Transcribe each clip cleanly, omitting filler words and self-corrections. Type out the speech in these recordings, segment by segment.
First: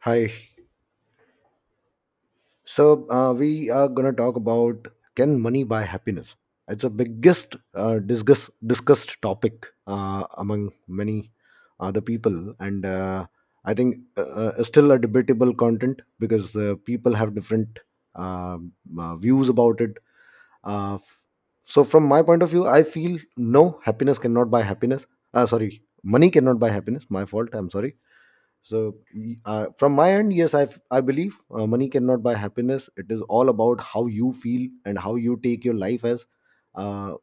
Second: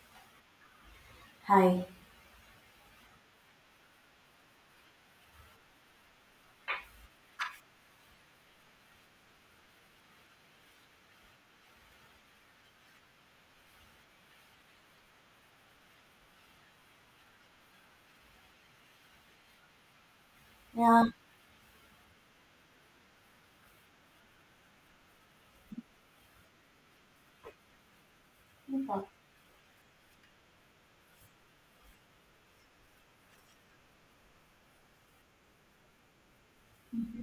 Hi. Hi. We are gonna talk about, can money buy happiness? It's a biggest discussed topic among many other people, and I think still a debatable content because people have different uh, views about it. Uh, Yeah. f- so from my point of view, I feel no, happiness cannot buy happiness. Sorry, money cannot buy happiness. My fault. I'm sorry, No so, problem. From my end, yes, I believe money cannot buy happiness. It is all about how you feel and how you take your life as. Uh,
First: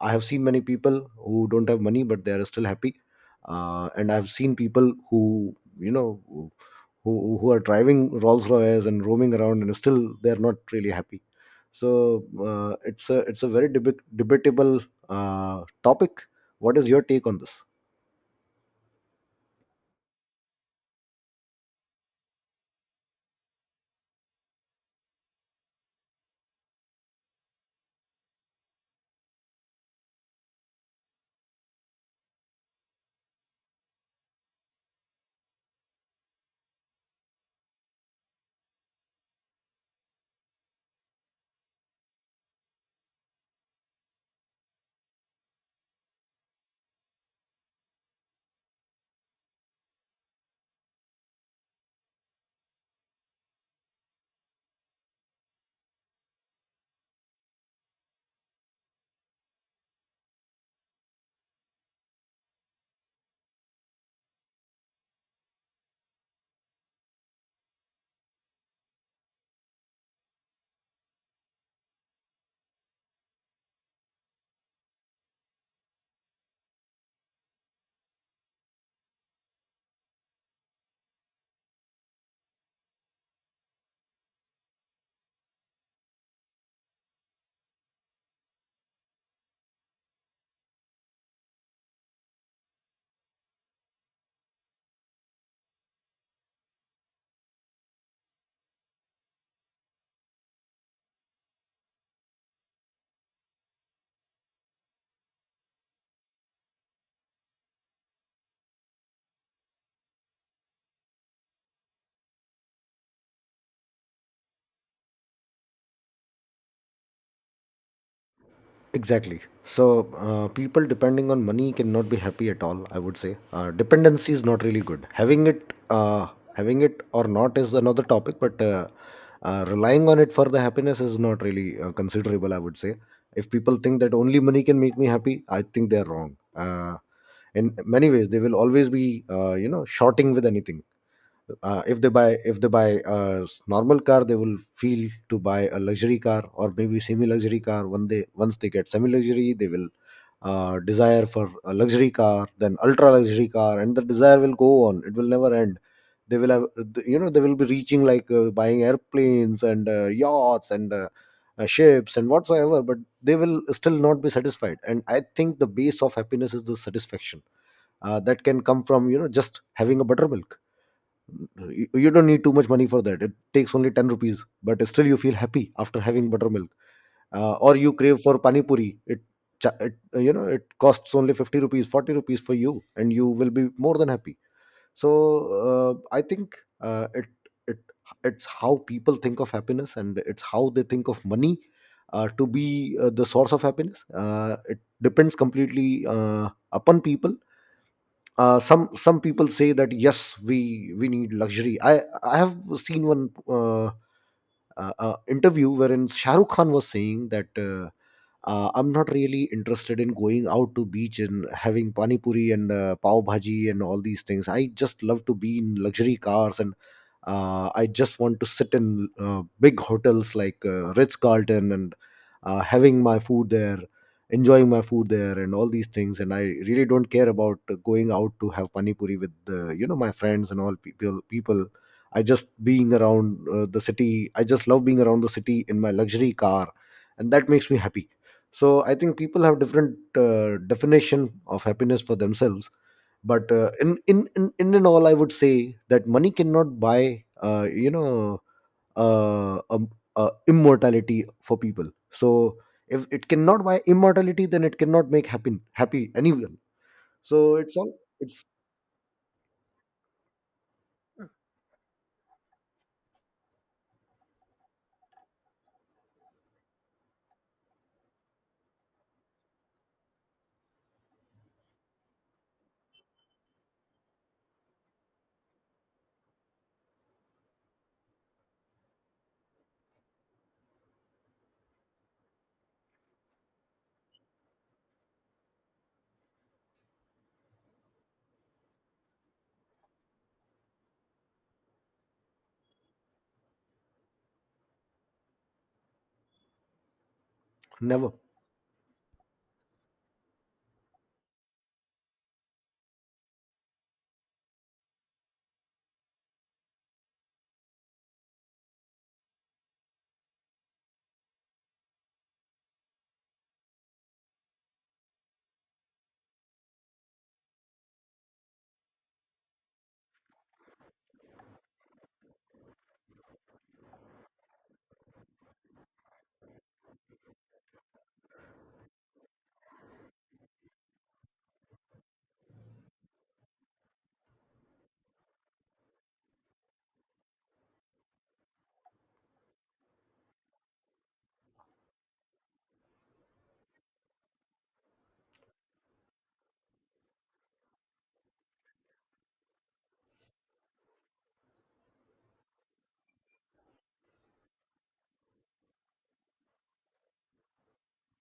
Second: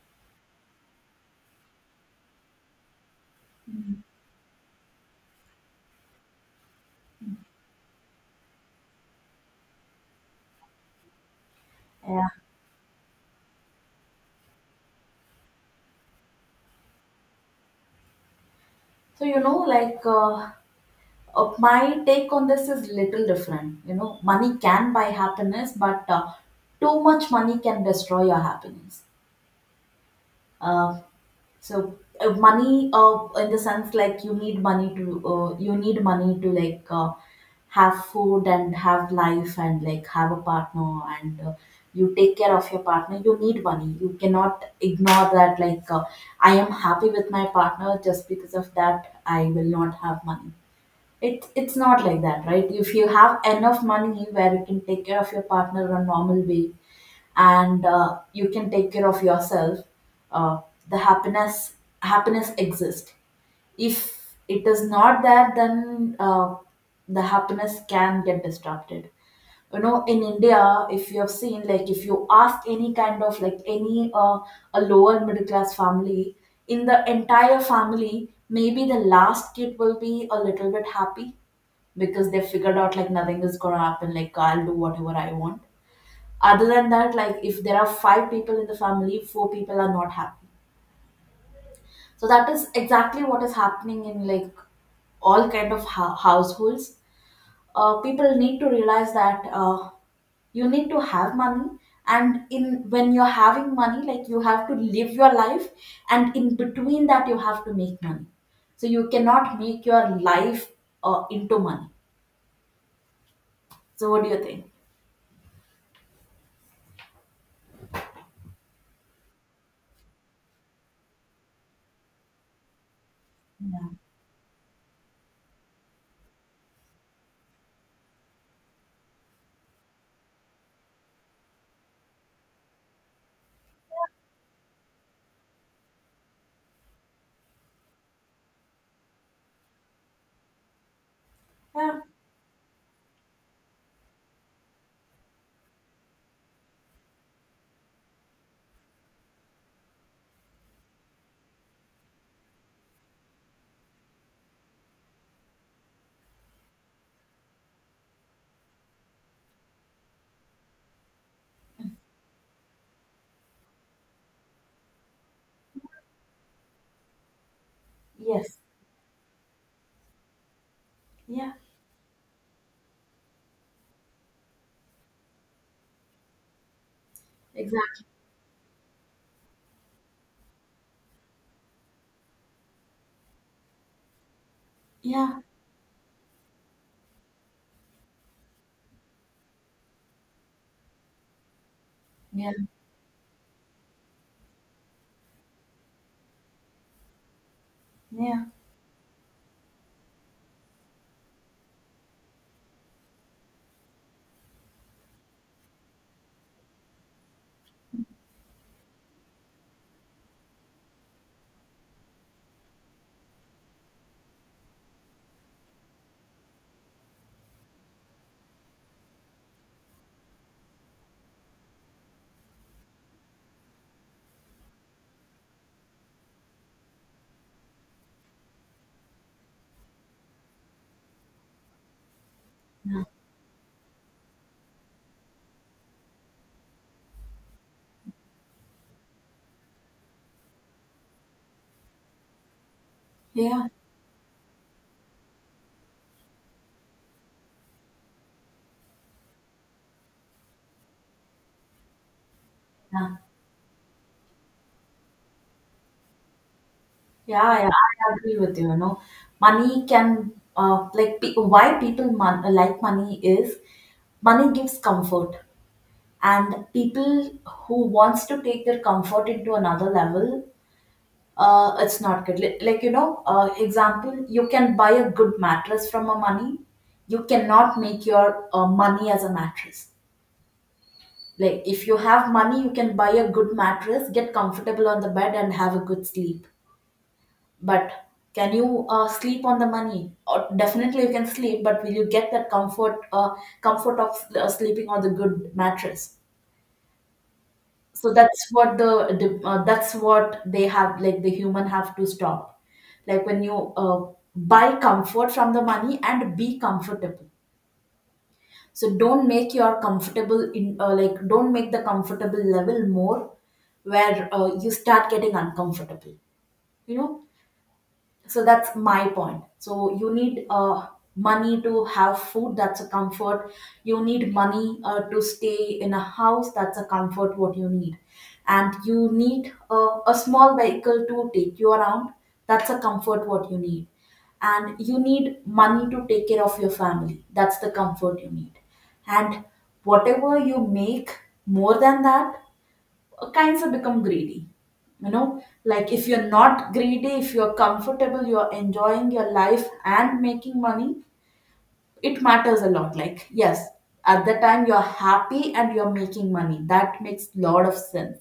I have seen many people who don't have money but they are still happy, and I've seen people who who are driving Rolls Royces and roaming around and still they are not really happy. So Yeah. It's a very debate debatable topic. What is your take on this? So, you know, like my take on this is little different. You know, money can buy happiness, but too much money can destroy your happiness. Uh, So money, in the sense like you need money to like have food and have life and like have a partner and you take care of your partner. You need money. You cannot ignore that. Like I am happy with my partner just because of that. I will not have money, it's not like that, right? If you have enough money where you can take care of your partner in a normal way, and you can take care of yourself, uh, the happiness exists. If it is not there, then the happiness can get disrupted. You know, in india if you have seen, like if you ask any kind of, like, any a lower middle class family, in the entire family maybe the last kid will be a little bit happy, because they figured out like nothing is gonna happen, like I'll do whatever I want. Other than that, like if there are five people in the family, four people are not happy. So that is exactly what is happening in like all kind of households. People need to realize that, you need to have money, and in when you're having money, like you have to live your life, and in between that you have to make money. So you cannot make your life into money. So what do you think? Exactly. So, people depending on money cannot be happy at all. I would say Yeah. dependency is not really good. Having it or not is another topic, but relying on it for the happiness is not really considerable. I would say if people think that only money can make me happy, I think they are wrong. In many ways, they will always be, shorting with anything. Yeah. If they buy a normal car, they will feel to buy a luxury car or maybe semi luxury car. When they once they get semi luxury, they will desire for a luxury car, then ultra luxury car, and the desire will go on. It will never end. They will have, you know, they will be reaching like buying airplanes and yachts and ships and whatsoever, but they will still not be satisfied. And I think the base of happiness is the satisfaction that Yes. can come from, you know, just having a buttermilk. Yeah. You don't need too much money for that. It takes only 10 rupees, but still you feel happy after having buttermilk. Or you Exactly. crave for pani puri. It you know, it costs only 50 rupees, 40 rupees for you, and you will be more than happy. So Yeah. I think uh, it it it's how people think of happiness, and it's how they think of money to Yeah. be the source of happiness. It depends completely upon people. Yeah. Some people say that yes, we need luxury. I have seen one interview wherein Shahrukh Khan was saying that I'm not really interested in going out to beach and having pani puri and pav bhaji and all these things. I just love to be in luxury cars, and I just want to sit in big hotels like Ritz Carlton and having my food there, enjoying my food there and all these things. And I really don't care about going out to have pani puri with my friends and all people. I just being around the city, I just love being around the city in my luxury car, and that makes me happy. So I think people have different definition of happiness for themselves. But Yeah. In and all, I would say that money cannot buy uh, um, immortality for people. So if Yeah. it cannot buy immortality, then it cannot make happen happy anyone. So Yeah, yeah, it's all, I agree it's with you. You know, money can like why people like money is money gives comfort, and people who wants to take their comfort into another level, it's not good. Like you know, example, you can buy a good mattress from a money. You cannot make your money as a mattress. Like if you have money, you can buy a good mattress, get comfortable on the bed, and have a good sleep. But can you sleep on the money? Or definitely you can sleep, but will you get that comfort of sleeping on the good mattress? never. So that's what they have, like the human have to stop. Like when you buy comfort from the money and be comfortable. So don't make your comfortable in like don't make the comfortable level more where you start getting uncomfortable. You know, so that's my point. So you need money to have food, that's a comfort. You need money to stay in a house, that's a comfort what you need. And you need a small vehicle to take you around, that's a comfort what you need. And you need money to take care of your family, that's the comfort you need. And whatever you make more than that kinds of become greedy. You know, like if you're not greedy, if you're comfortable, you're enjoying your life and making money, it matters a lot. Like yes, at the time you're happy and you're making money, that makes lot of sense.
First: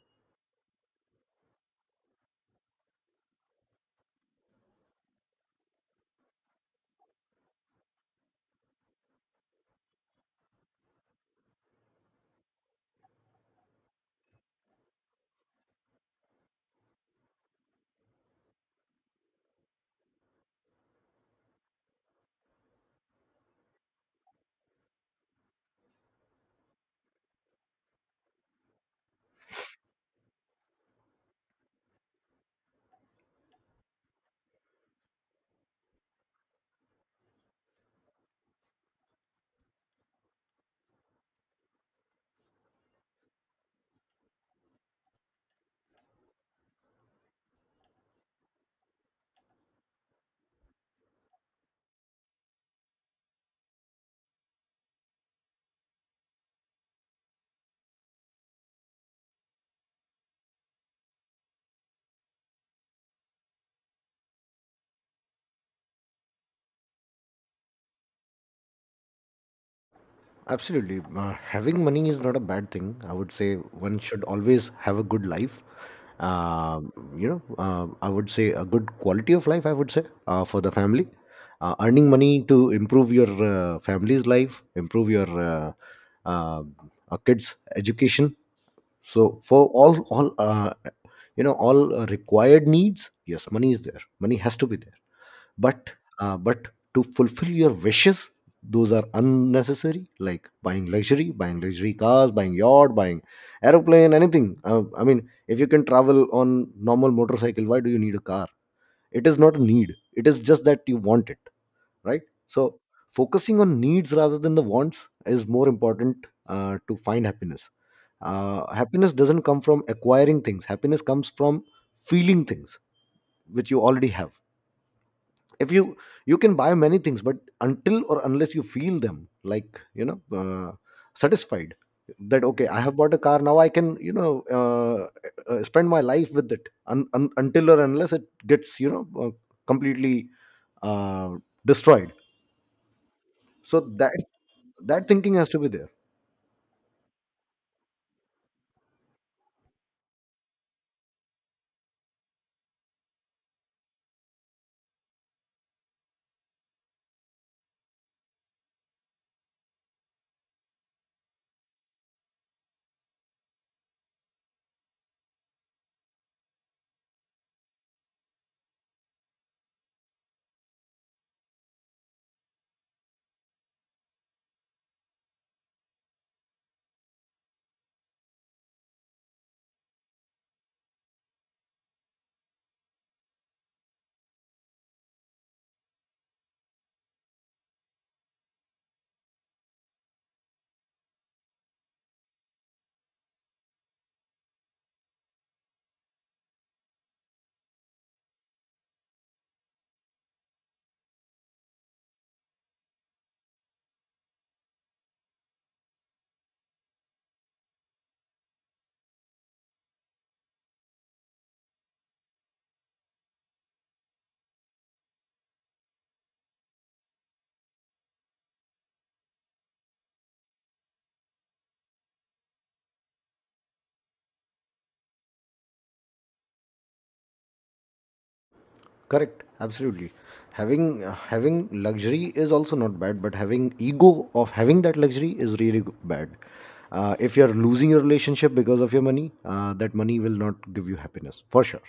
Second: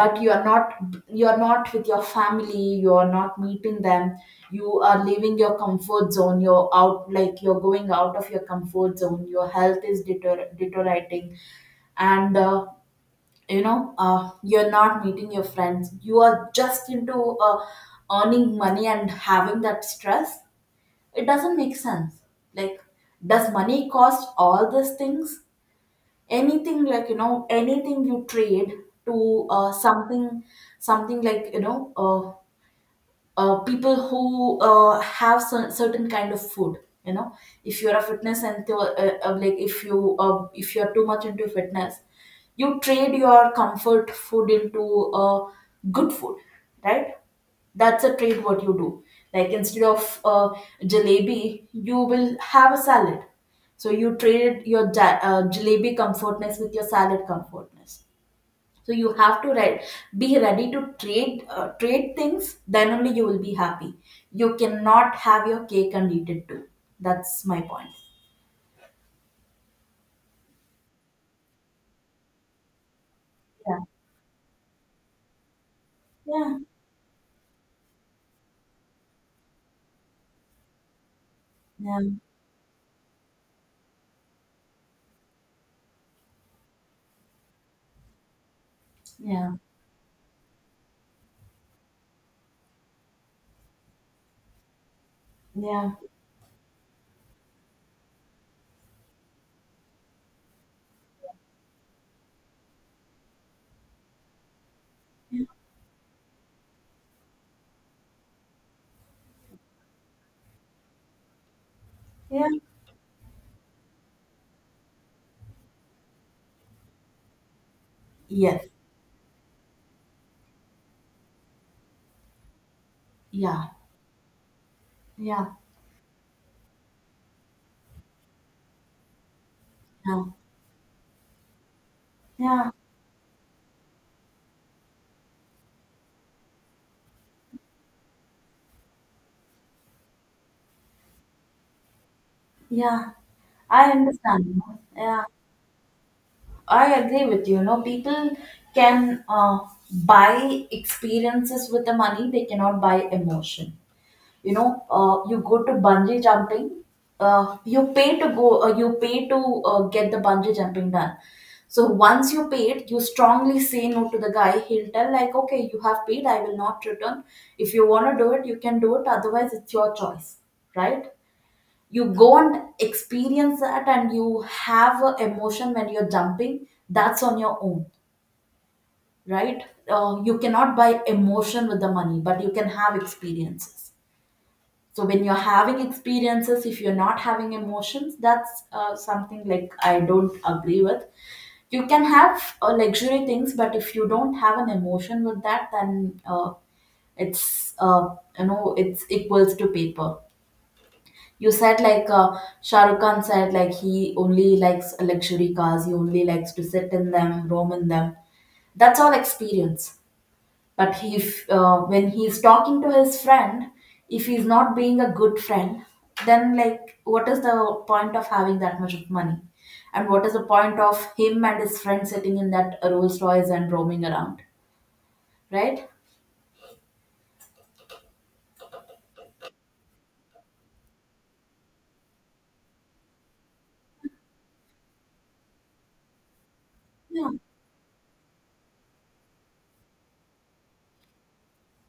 But you're not with your family, you're not meeting them. You are leaving your comfort zone, you're out, like you're going out of your comfort zone, your health is deteriorating. And you know, you're not meeting your friends, you are just into uh, earning money and having that stress. It doesn't make sense. Like does money cost all these things? Anything, like you know, anything you trade to something, like you know, people who have some certain kind of food. You know, if you're a fitness and like if you're too much into fitness, you trade your comfort food into good food, right? That's a trade what you do. Like instead of jalebi you will have a salad. So you traded your jalebi comfortness with your salad comfortness. So you have to be ready to trade, trade things. Then only you will be happy. You cannot have your cake and eat it too. That's my point. Absolutely. Having money is not a bad thing. I would say Yeah, one should always have a good life. yeah, I would say a good quality of life, I would say, for the family. Yeah, Earning money to improve your family's life, improve your uh, kids' education. So yeah, for all all required needs, yes, money is there. Money has to be there, but but to fulfill your wishes, those are unnecessary, like buying luxury, buying luxury cars, buying yacht, buying aeroplane, anything. I mean, yeah, if you can travel on normal motorcycle, why do you need a car? It is not a need, it is just that you want it, right? yeah. So focusing on needs rather than the wants is more important to find happiness. Yes, Happiness doesn't come from acquiring things. Happiness comes from feeling things yeah, which you already have. yeah, If you You can buy many things, but until or unless you feel them, like, you know, yeah, satisfied, that okay, yeah, I have bought a car, now I can, you know, uh, spend my life with it, until or unless it gets, you know, completely uh, destroyed. yeah. So I that, understand, you know. that Yeah, thinking has to be there. I agree with you. You know, people can buy experiences with the money. They cannot buy emotion. You go to bungee jumping, you pay to go, you pay to get the bungee jumping done. So once you paid, you strongly say no to the guy, he'll tell like okay you have paid, I will not return. If you want to do it you can do it, otherwise it's your choice, right? You go and experience that and you have a emotion when you're jumping, that's on your own, right? You cannot buy emotion with the money, but you can have experiences. So when you're having experiences, if you're not having emotions, that's something like I don't agree with. You can have luxury things, but if you don't have an emotion with that, then it's uh, it's equals to paper. You said like Shah Rukh Khan said like he only likes luxury cars, he only likes to sit in them, roam in them. That's all experience. But he, if when he's talking to his friend, if he's not being a good friend, then like what is the point of having that much of money? And what is the point of him and his friend sitting in that Rolls Royce and roaming around, right? Correct, absolutely. Having having luxury is also not bad, but having ego of having that luxury is really bad. Yeah, If you're losing your relationship because of your money, that money will not give you happiness for sure.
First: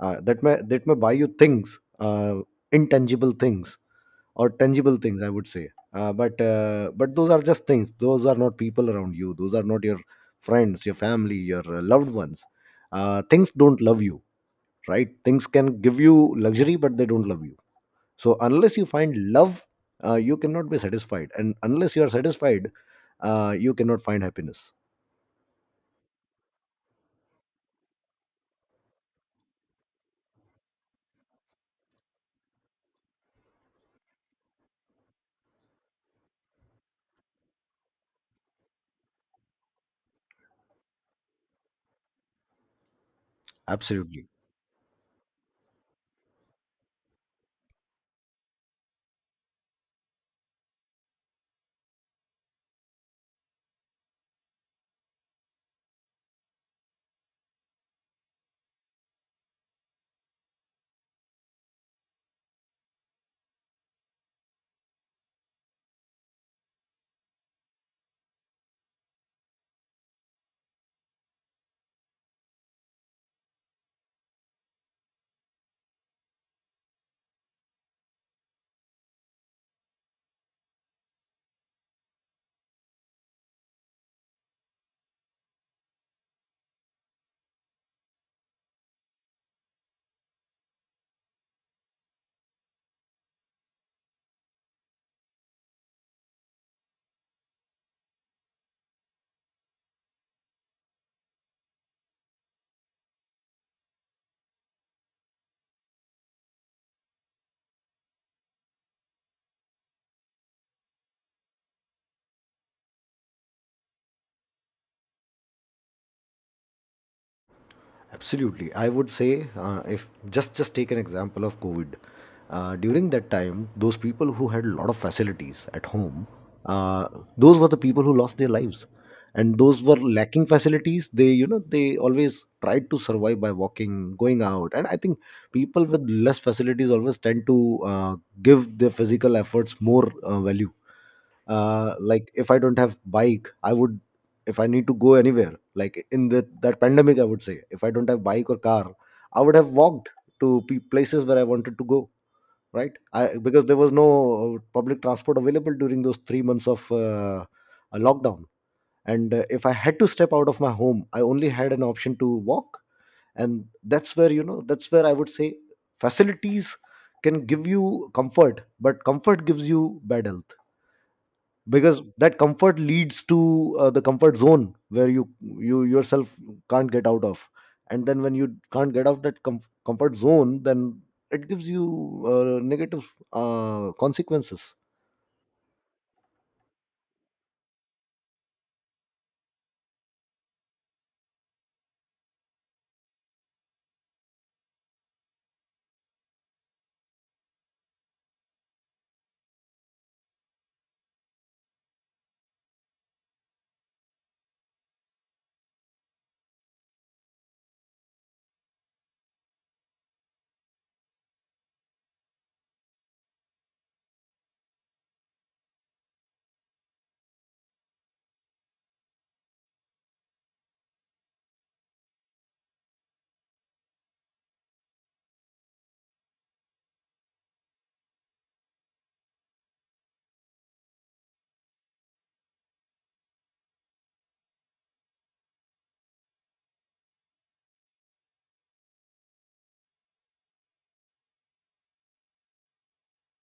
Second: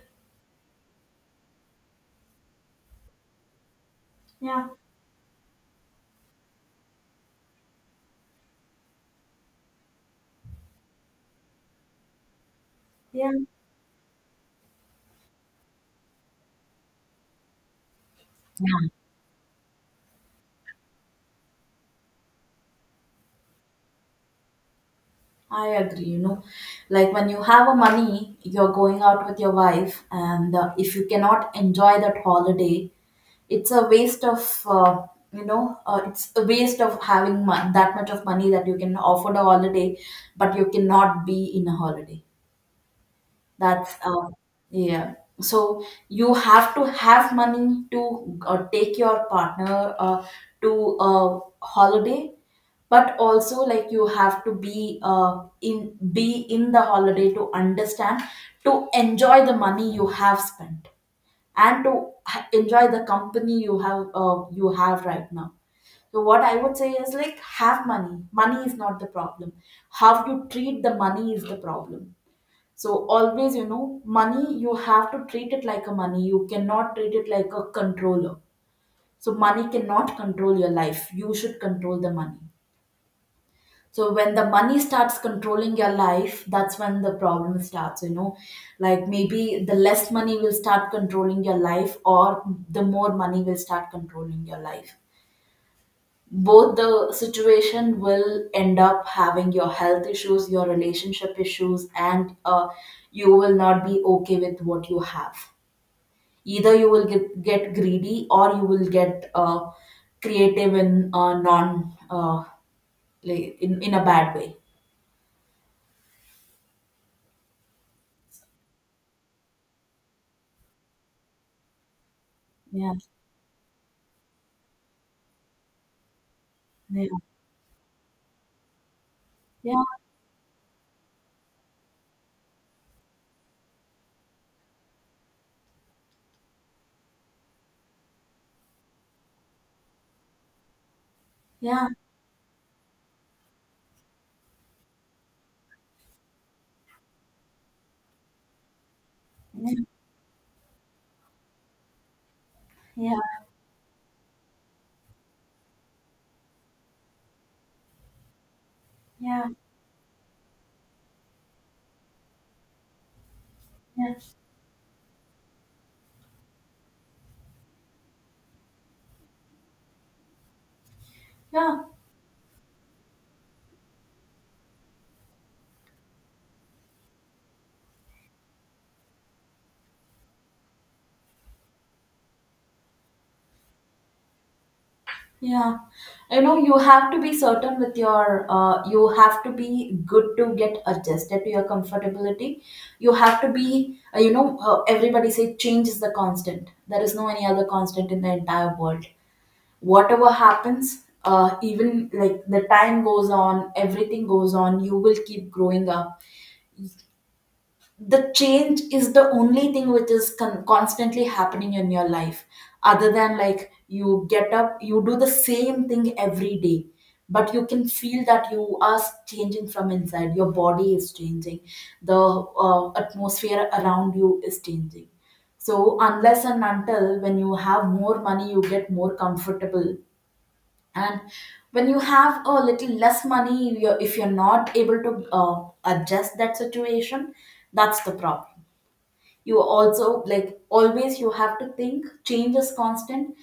That may, that may buy you things, intangible things or tangible things, I would say. But but those are just things. Those are not people around you. Those are not your friends, your family, your loved ones. Yeah, Things don't love you, right? Things can give you luxury, but they don't love you. So unless you yeah. find love, you cannot be satisfied. And unless you are satisfied, you cannot find happiness. I agree, you know, like when you have a money, you're going out with your wife, and if you cannot enjoy that holiday, it's a waste of, you know, it's a waste of having that much of money that you can offer the holiday, but you cannot be in a holiday. That's Absolutely. Yeah. So you have to have money to take your partner to a holiday, but also like you have to be, in be in the holiday to understand, to enjoy the money you have spent, and to enjoy the company you have you have right now. So what I would say is like have money. Money is not the problem. How you treat the money is the problem. So always, you know, money, you have to treat it like a money. You cannot treat it like a controller. So money cannot control your life. You should control the money. So when the money starts controlling your life, that's when the problem starts, you know. Like maybe the less money will start controlling your life or the more money will start controlling your life. Both the situation will end up having your health issues, your relationship issues, and you will not be okay with what you have. Either you will get greedy or you will get creative in non like in a bad way. Absolutely. I would say if just take an example of COVID. Yeah. During that time, those people who had a lot of facilities at home, uh, Yeah. those were the people who lost their lives. And Yeah. those were lacking facilities. They, you know, they always tried to survive by walking, going out. And I think people with less facilities always tend to give their physical efforts more value. Yeah. Uh, like if I don't have bike, I would, if I need to go anywhere, like in the that pandemic, I would say, if I don't have bike or car, I would have Yeah. walked to places where I wanted to go, right? Yeah. I Because there was no public transport available during those 3 months of a lockdown. And Yeah. if I had to step out of my home, I only had an option to walk. And that's Yeah, where, you know, that's where I would say facilities can give you comfort, but comfort gives you bad health. yeah. Because that comfort leads to the comfort zone where you yourself can't get out of. And then when you can't get out that comfort zone, then it gives you negative consequences. Yeah, you know, you have to be certain with you have to be good to get adjusted to your comfortability. You have to be, you know, Everybody say change is the constant. There is no any other constant in the entire world. Whatever happens, even like the time goes on, everything goes on, you will keep growing up. The change is the only thing which is constantly happening in your life, other than like you get up, you do the same thing every day, but you can feel that you are changing from inside. Your body is changing, the atmosphere around you is changing. So unless and until, when you have more money you get more comfortable, and when you have a little less money if you're not able to adjust that situation, that's the problem. You also like always you have to think change is constant.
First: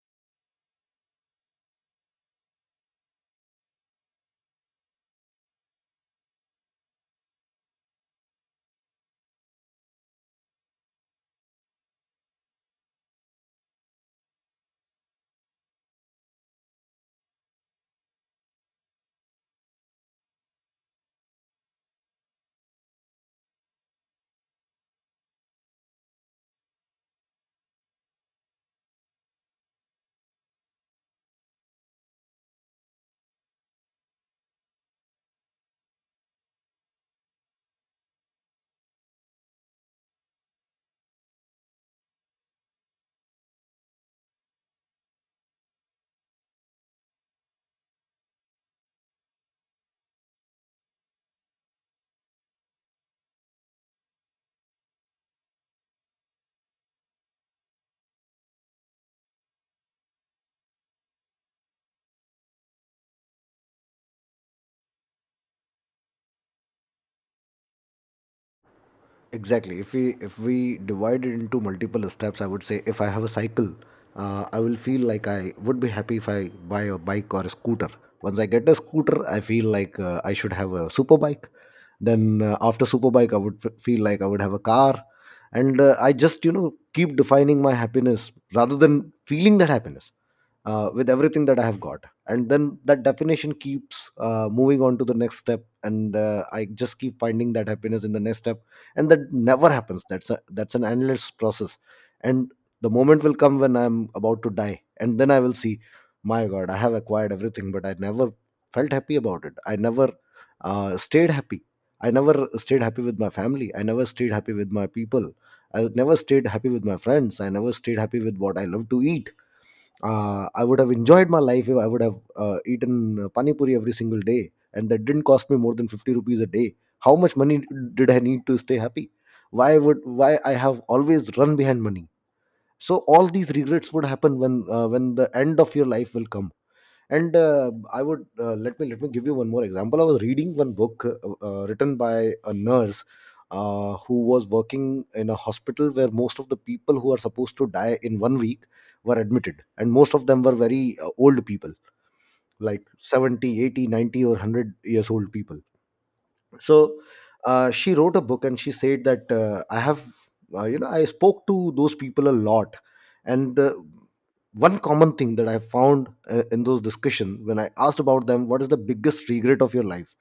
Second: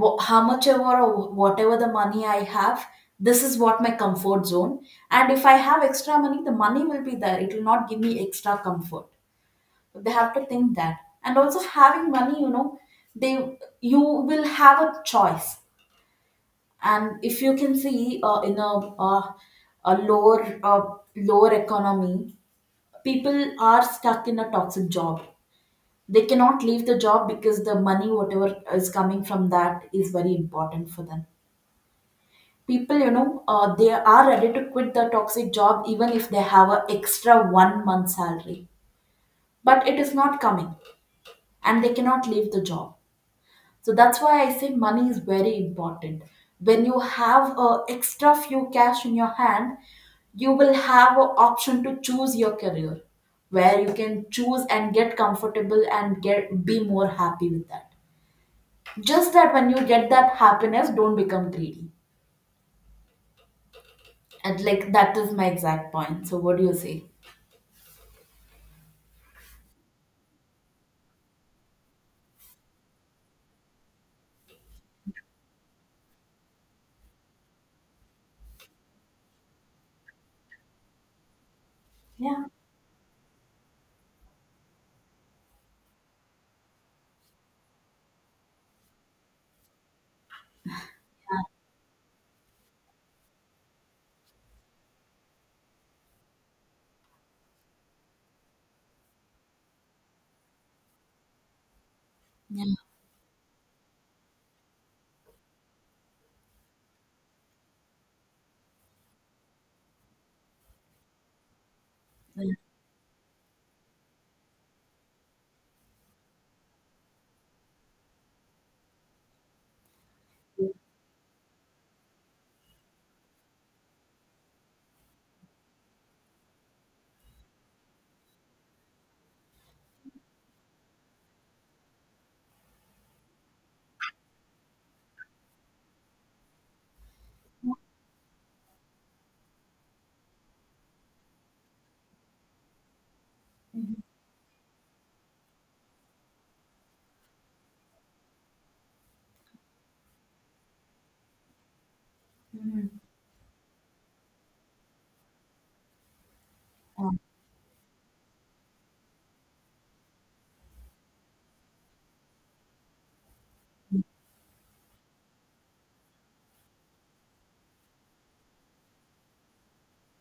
How much ever or whatever the money I have, this is what my comfort zone. And if I have extra money, the money will be there, it will not give me extra comfort. So they have to think that. And also having money, you know, they, you will have a choice. And if you can see, in a lower, lower economy, people are stuck in a toxic job. They cannot leave the job because the money whatever is coming from that is very important for them. People, you know, they are ready to quit the toxic job even if they have a extra one month salary, but it is not coming and they cannot leave the job. So that's why I say money is very important. When you have a extra few cash in your hand, you will have an option to choose your career, where you can choose and get comfortable and get be more happy with that. Just that when you get that happiness, don't become greedy. And like that is my exact point, so what do you say? Exactly. If we divide it into multiple steps, I would say if I have a cycle, I will feel like I would be happy if I buy a bike or a scooter. Once I get a scooter, I feel like I should have a super bike. Then after Superbike, I would feel like I would have a car, and I just, you know, keep defining my happiness rather than feeling that happiness with everything that I have got. And then that definition keeps moving on to the next step, and I just keep finding that happiness in the next step, and that never happens. That's a, that's an endless process, and Yeah, the moment will come when I'm about to die, and then I will see, my God, I have acquired everything, but I never felt happy about it. I never stayed happy. I never thank. stayed happy with my family. I never stayed happy with my people. I never stayed happy with my friends. I never stayed happy with what I love to eat. I would have enjoyed my life if I would have eaten pani puri every single day, and that didn't cost me more than 50 rupees a day. How much money did I need to stay happy? Why I have always run behind money? So all these regrets would happen when the end of your life will come. And I would, let me give you one more example. I was reading one book, written by a nurse, who was working in a hospital where most of the people who are supposed to die in one week were admitted, and most of them were very old people, like Mhm. 70, 80, 90, or 100 years old people. so Uh, uh, she wrote a book, and she said that, I have you know I spoke to those people a lot. And one common thing that I found, in those discussion, when I asked about them, what is the biggest regret of your life,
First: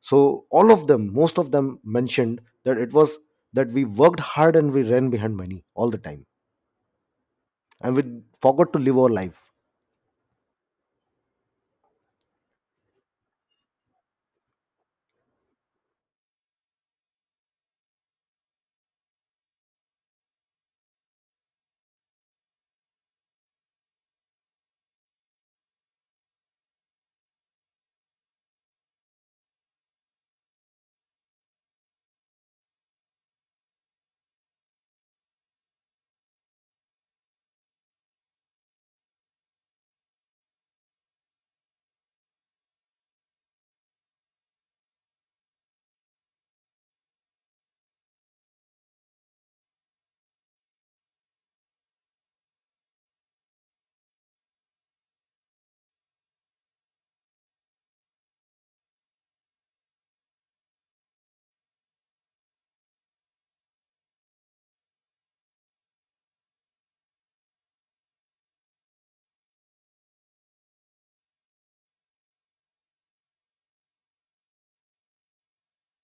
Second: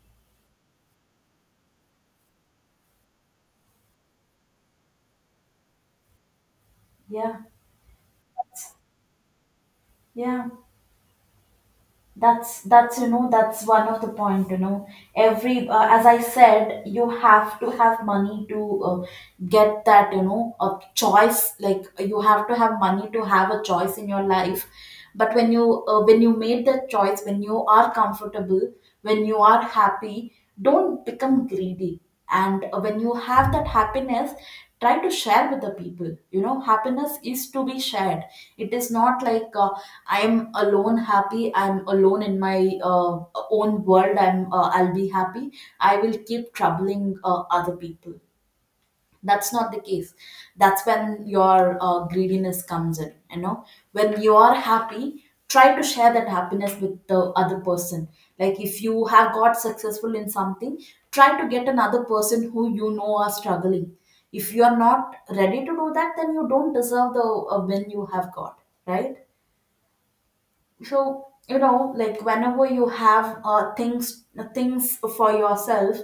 so all of them, most of them, mentioned that it was that we worked hard and we ran behind money all the time, yeah, and we forgot to live our life. yeah, that's you know, that's one of the point, you know. Every, as I said, you have to have money to, get that, you know, a choice, like you have to have money to have a choice in your life. But when you, when you made that choice, when you are comfortable, when you are happy, don't become greedy. And when you have that happiness, try to share with the people, you know, happiness is to be shared. It is not like, I'm alone happy, I'm alone in my uh, own world, I'm, I'll be happy, I will keep troubling other people. That's not the case. That's when your greediness comes in, you know. When you are happy, try to share that happiness with the other person. Like if you have got successful in something, try to get another person who, you know, are struggling. If you are not ready to do that, then you don't deserve the, win you have got, right? So you know, like whenever you have, things, things for yourself,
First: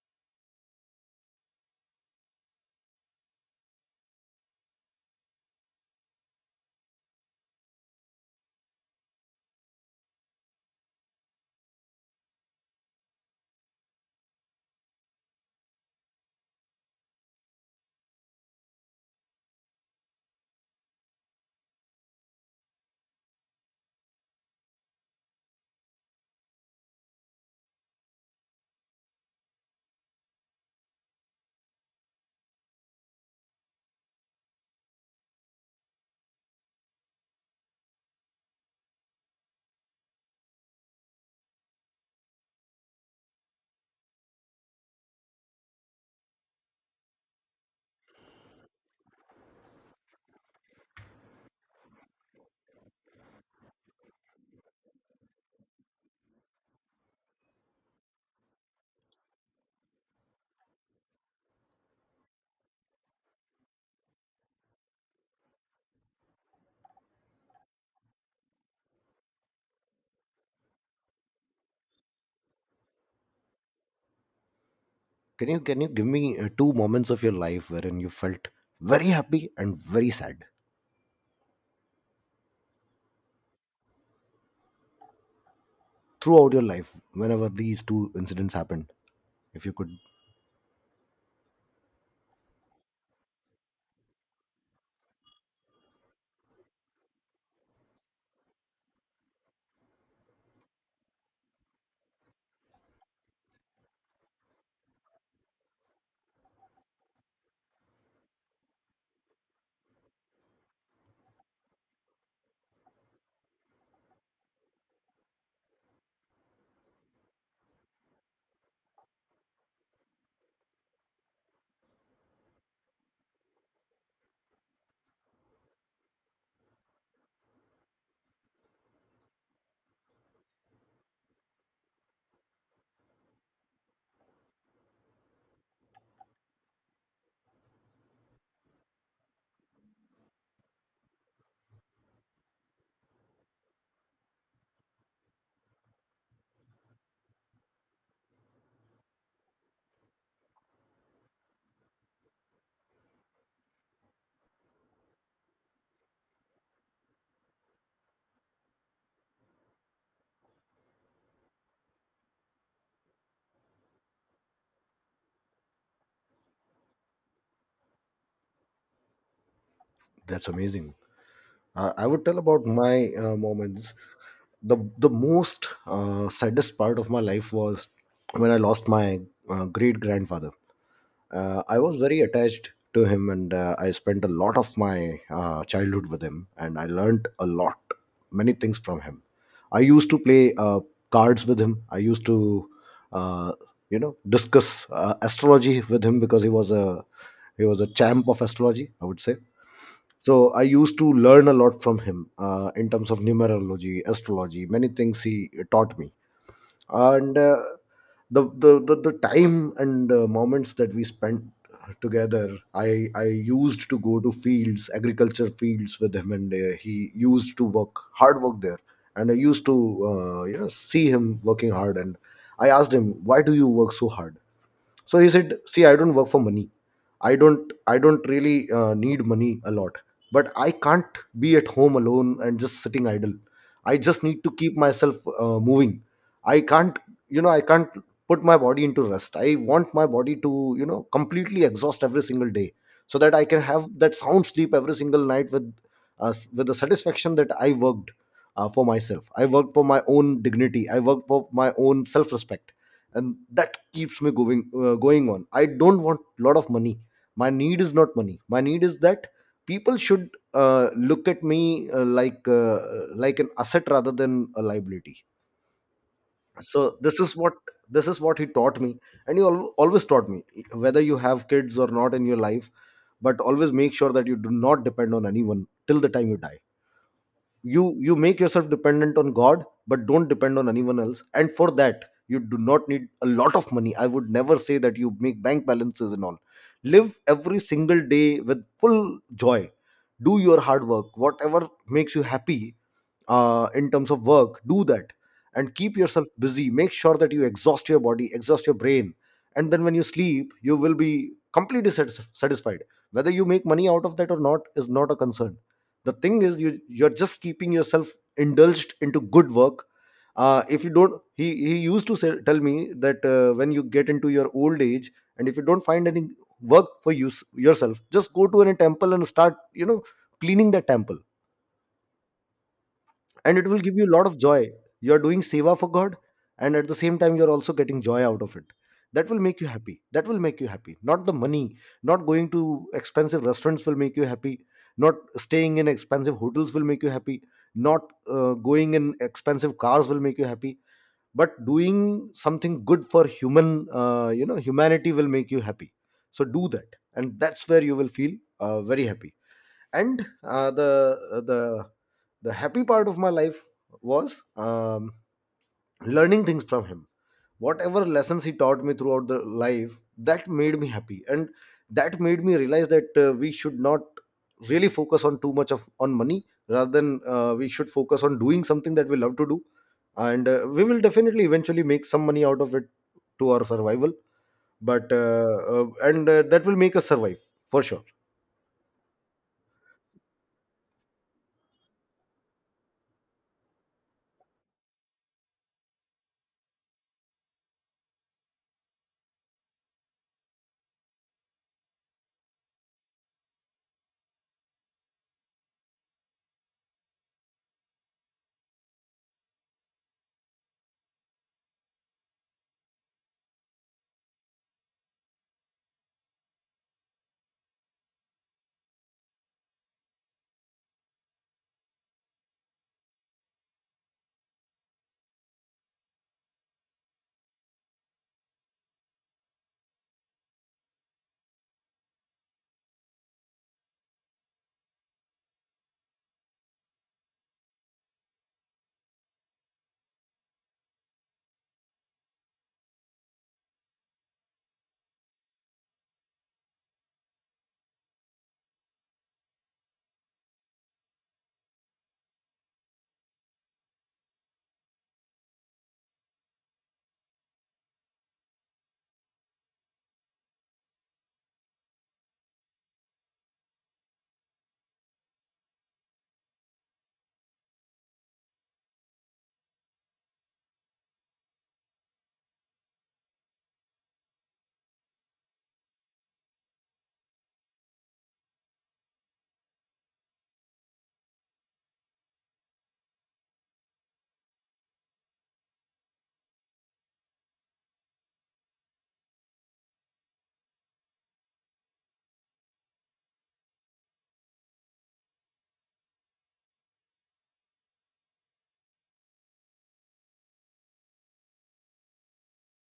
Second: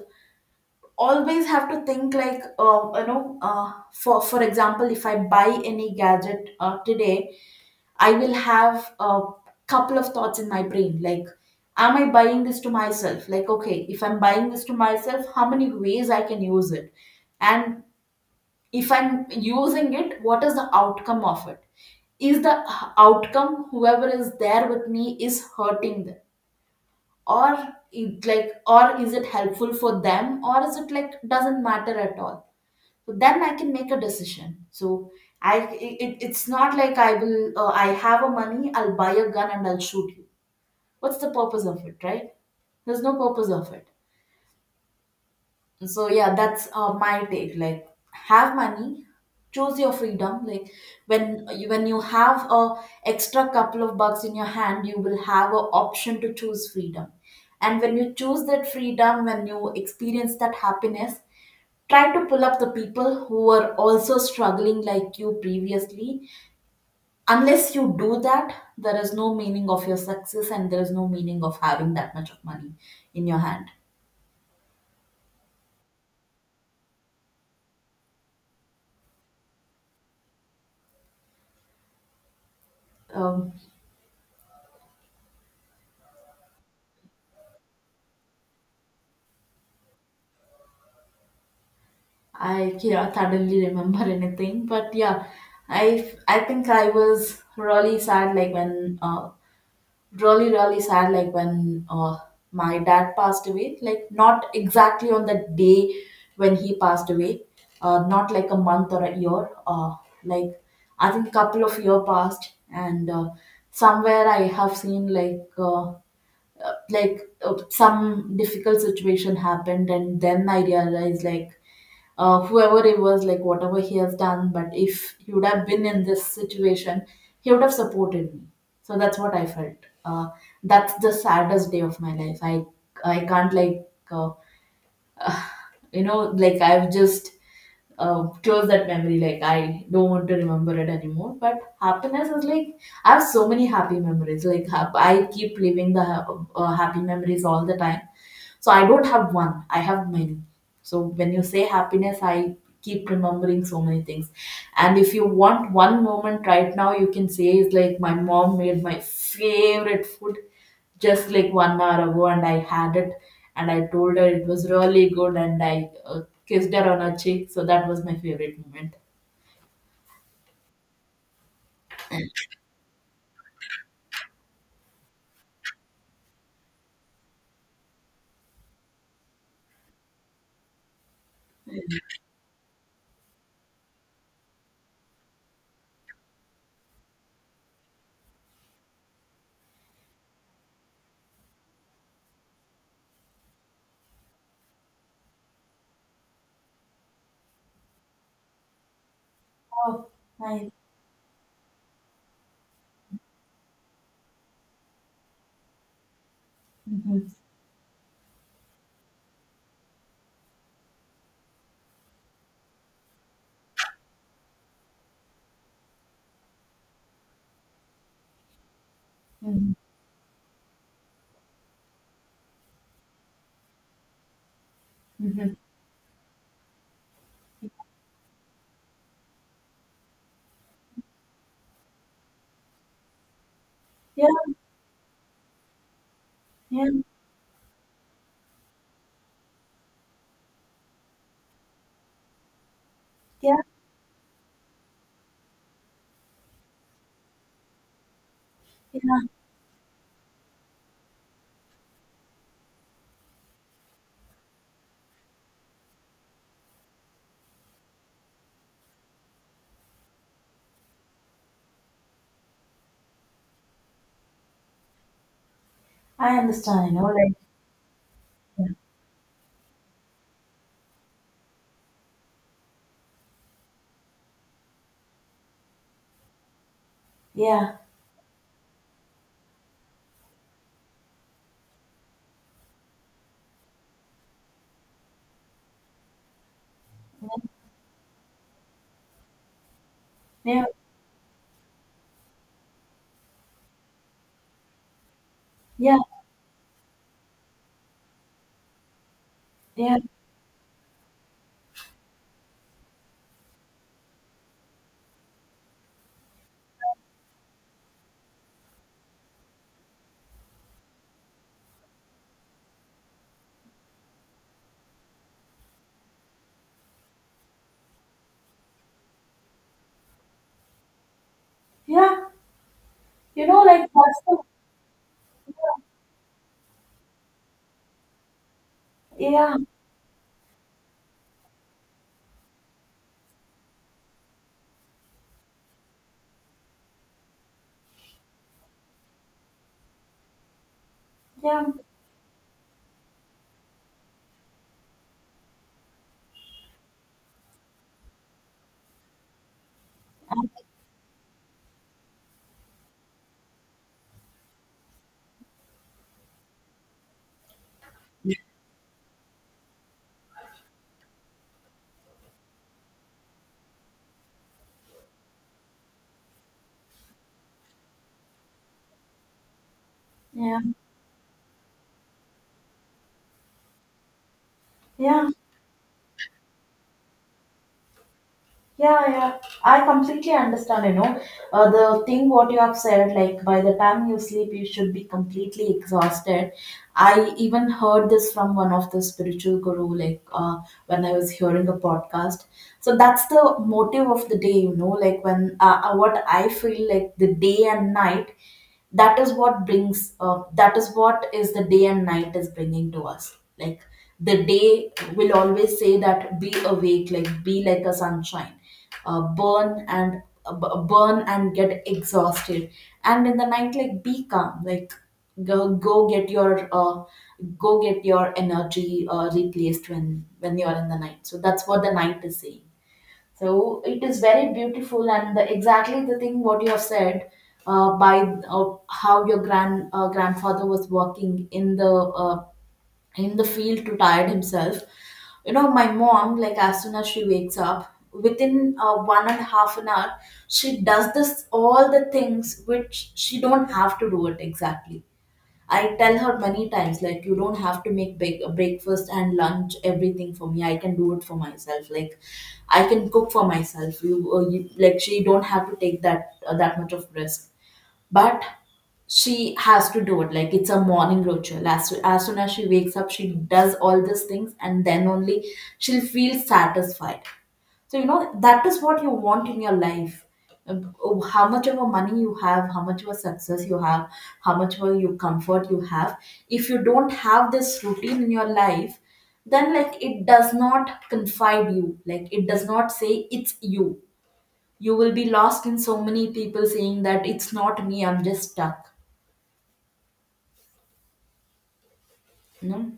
always have to think like, you know, for example, if I buy any gadget today, I will have a couple of thoughts in my brain like, am I buying this to myself? Like, okay, if I'm buying this to myself, how many ways I can use it? And if I'm using it, what is the outcome of it? Is the outcome, whoever is there with me, is hurting them, or it like, or is it helpful for them, or is it like doesn't matter at all? So then I can make a decision. So I, it's not like I will, I have a money, I'll buy a gun and I'll shoot you. What's the purpose of it, right? There's no purpose of it. So yeah, that's my take, like, have money, choose your freedom, like, when you, when you have a extra couple of bucks in your hand, you will have an option to choose freedom. And when you choose that freedom, when you experience that happiness, try to pull up the people who are also struggling like you previously. Unless you do that, there is no meaning of your success, and there is no meaning of having that much of money in your hand. Can you give me two moments of your life wherein you felt very happy and very sad um, throughout your life, whenever these two incidents happened, if you could? I can't suddenly remember anything, but yeah, I think I was really sad like when, really really sad like when, my dad passed away. Like not exactly on the day when he passed away, not like a month or a year. Like, I think couple of year passed, and somewhere I have seen like. Like some difficult situation happened, and then I realized like, whoever it was, like whatever he has done, but if he would have been in this situation, he would have supported me. So that's what I felt. uh, that's the saddest day of my life. I can't like, uh, you know, like I've just, close that memory, like I don't want to remember it anymore. But happiness is like, I have so many happy memories, like I keep living the happy memories all the time. So I don't have one, I have many. So when you say happiness, I keep remembering so many things. And if you want one moment right now, you can say is like, my mom made my favorite food just like one hour ago, and I had it, and I told her it was really good, and I, kissed her on her cheek. So that was my favorite moment. That's amazing. I would tell about my moments. The most saddest part of my life was when I lost my great grandfather. I was very attached to him, and I spent a lot of my childhood with him, and I learned a lot, many things from him. I used to play cards with him. I used to, uh, discuss astrology with him, because he was a champ of astrology, I would say. Oh, So I nice. used to learn a lot from him, in terms of numerology, astrology, many things he taught me. And the time and moments that we spent together, I used to go to fields, agriculture fields, with him, and he used to work hard work there. And I used to, see him working hard, and I asked him, why do you work so hard? So he said, Mhm. see, I don't work for money. I don't really need money a lot, but I can't be at home alone and just sitting idle. I just Yeah, need to keep myself moving. i yeah, can't you know i can't put my body into rest. I want my body to, completely exhaust every single day, so that I yeah, can have that sound sleep every single night with, with the satisfaction that I worked, for yeah. myself. I worked for my own dignity, I worked for my own self respect. And that keeps me going, going on. I don't want a lot of money. My need is not money, my need is that people should look at me, uh, like uh, like an asset rather than a liability. I understand, So you know, this is like, what, this is what he taught me. And he always taught me, whether you have kids or not in your life, but always make sure that you do not depend on anyone till the time you die. yeah, You make yourself dependent on God, but don't depend on anyone else, and for that you do not need a lot of money. I would never say that you make bank balances and all. Live every single day with full joy. Do your yeah, hard work, whatever makes you happy in terms of work, do that. And keep yeah, yourself busy, make sure that you exhaust your body, exhaust your brain, and then when yeah, you sleep you will be completely satisfied. Whether you make money out of that or not is not a concern. The thing is, you're just keeping yourself indulged into good work. If you don't, he used to say, tell me that, when you get into your old age, and if you don't find any work for you yourself, just go to any temple and start, cleaning the temple, yeah. You and know, it will like, give you a that's lot of the, joy. You are doing seva for God, and at the same time you are also getting joy out of it. That will yeah, make you happy, that will make you happy, not the money. Not going to expensive restaurants will make you happy, not staying in expensive hotels will make you happy, not going in expensive cars will make you happy, but yeah, doing something good for human, humanity will make you happy. So do that, and that's where you will feel very happy. And the, the happy part of my life was, learning things from him. Whatever lessons he taught me throughout the life, that made me happy, and that made me realize that we should not really focus on too much of on money, rather than, we should focus on doing something that we love to do. and yeah, uh, we will definitely eventually make some money out of it, to our survival. but yeah. uh, uh, and uh, that will make us survive for sure. Yeah, yeah. I completely understand, you know, the thing what you have said, like by the time you sleep, you should be completely exhausted. I even heard this from one of the spiritual guru, like, when I was hearing a podcast. So that's the motive of the day, you know, like when, what I feel like the day and night, that is what brings, that is what is the day and night is bringing to us, like the day will always say that be awake, like be like a sunshine, burn and, burn and get exhausted. And in the night like be calm, like go, go get your, go get your energy, replaced, when you're in the night. So that's what the night is saying. So it is very beautiful, and the, exactly the thing what you have said, by, how your grand, grandfather was working in the, in the field to tire himself. You know, my mom, like as soon as she wakes up, within one and a half an hour, she does this all the things which she don't have to do it exactly. I tell her many times, like, you don't have to make big breakfast and lunch, everything for me. I can do it for myself. Like, I can cook for myself. You, you like, she don't have to take that, that much of risk, but she has to do it, like it's a morning ritual. As soon as she wakes up, she does all these things and then only she'll feel satisfied. So you know that is what you want in your life. Oh, How much of a money you have, how much of a success you have, how much of a you comfort you have. If you don't have this routine in your life, then like it does not confide you. Like it does not say it's you, you will be lost in so many people saying that it's not me, I'm just stuck, you know.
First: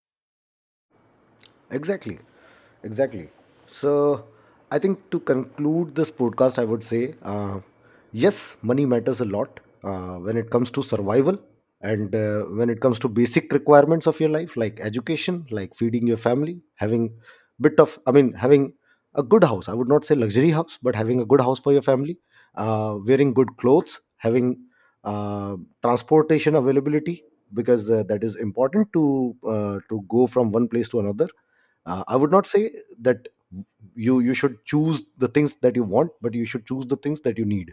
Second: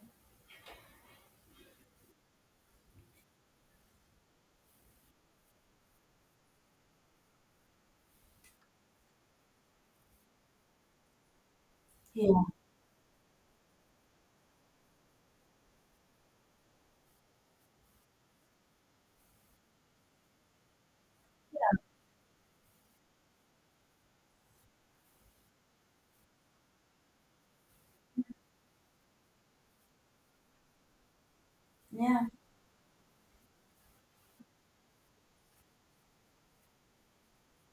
Exactly. Exactly. So, I think to conclude this podcast, I would say, yes, money matters a lot when it comes to survival, and Yeah, when it comes to basic requirements of your life, like education, like feeding your family, having bit of, I mean, having a good house. I would not say luxury house, but having a good house for your family, wearing good clothes, having uh, transportation availability, because that is important, to go from one place to another. I yeah, would not say that you should choose the things that you want, but you should choose the things that you need.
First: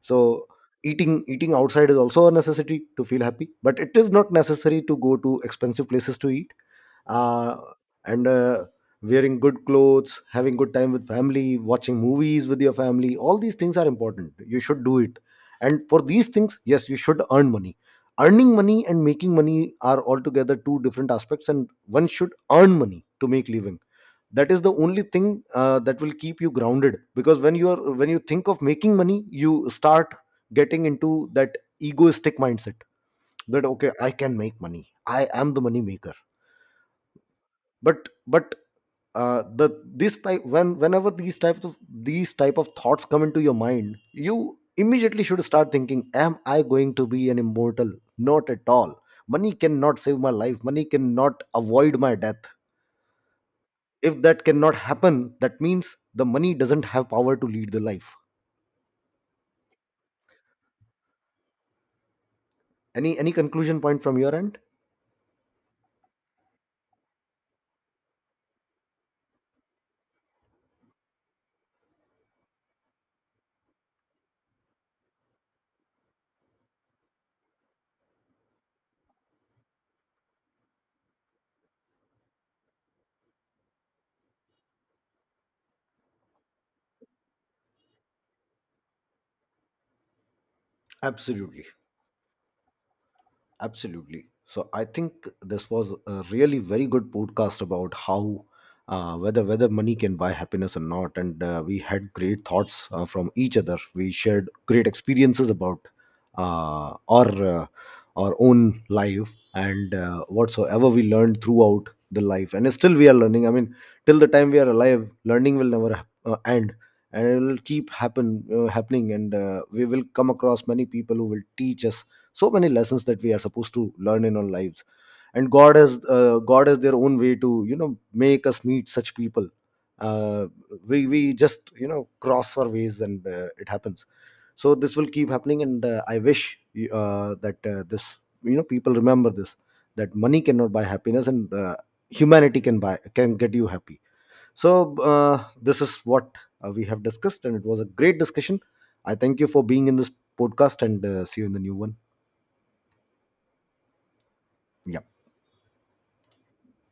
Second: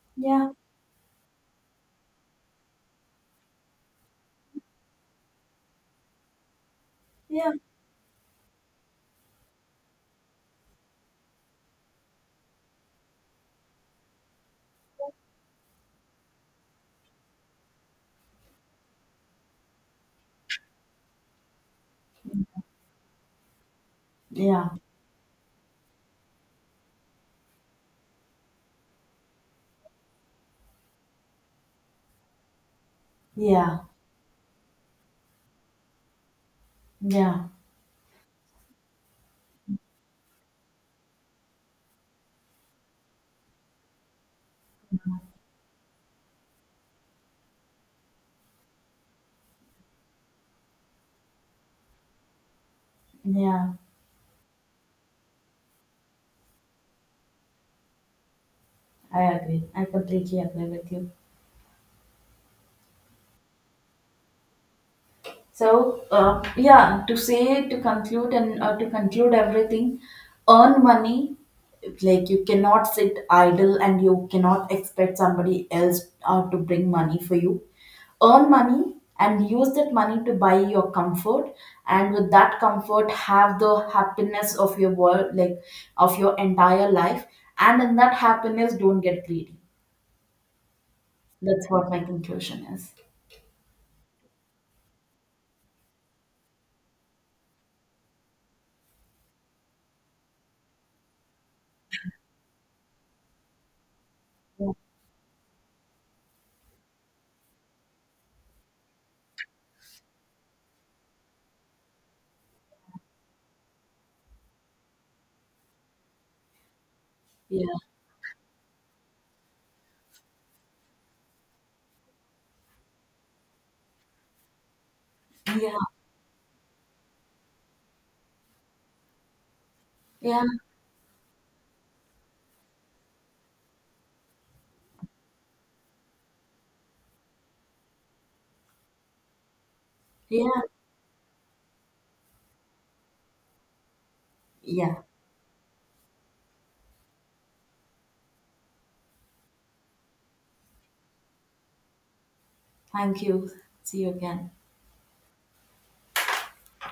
So eating outside is also a necessity to feel happy, but it is not necessary to go to expensive places to eat. yeah, yeah, Uh, and Wearing good clothes, having good time with family, watching movies with your family, all these things are important, you should do it. And for these things, yes, you should earn money. Earning money and making money are altogether two different aspects, and one should earn money to make living. That is yeah, the only thing, that will keep you grounded, because when you think of making money, you start getting into that egoistic mindset, that yeah, okay, I can make money, I am the money maker. yeah, But the this type when whenever these types of these type of thoughts come into your mind, you immediately should start thinking, am I going to be an immortal? Not at all. Money cannot save my life, money cannot avoid my death. yeah, If that cannot happen, that means the money doesn't have power to lead the life. I agree, I completely agree with you. Any conclusion point from your end? So yeah, to say to conclude, and to conclude everything, earn money. Like you cannot sit idle, and you cannot expect somebody else, to bring money for you. Earn money and use that money to buy your comfort, and with that comfort, have the happiness of your world, like of your entire life. And in that happiness, don't get greedy. Absolutely. That's what my conclusion is. Absolutely. So I think this was a really very good podcast about how, whether money can buy happiness or not, and we had great thoughts from each other. We shared Yeah. great experiences about uh, our uh, our own life, and whatsoever we learned throughout the life, and still we are learning. I mean, till the time we are alive, learning will never end. And it will keep happening, and we will come across many people who will teach us so many lessons that we are supposed to learn in our lives. And Yeah. God has their own way to, make us meet such people. Yeah. Uh, we we just, cross our ways, and it happens. So this will keep happening, and I wish that this, people remember this, that money Yeah. cannot buy happiness, and humanity can buy, can get you happy. So, Yeah. uh, this is what we have discussed, and it was a great discussion. I thank you for being in this podcast, and see you in the new one. Thank you. See you again. Yeah.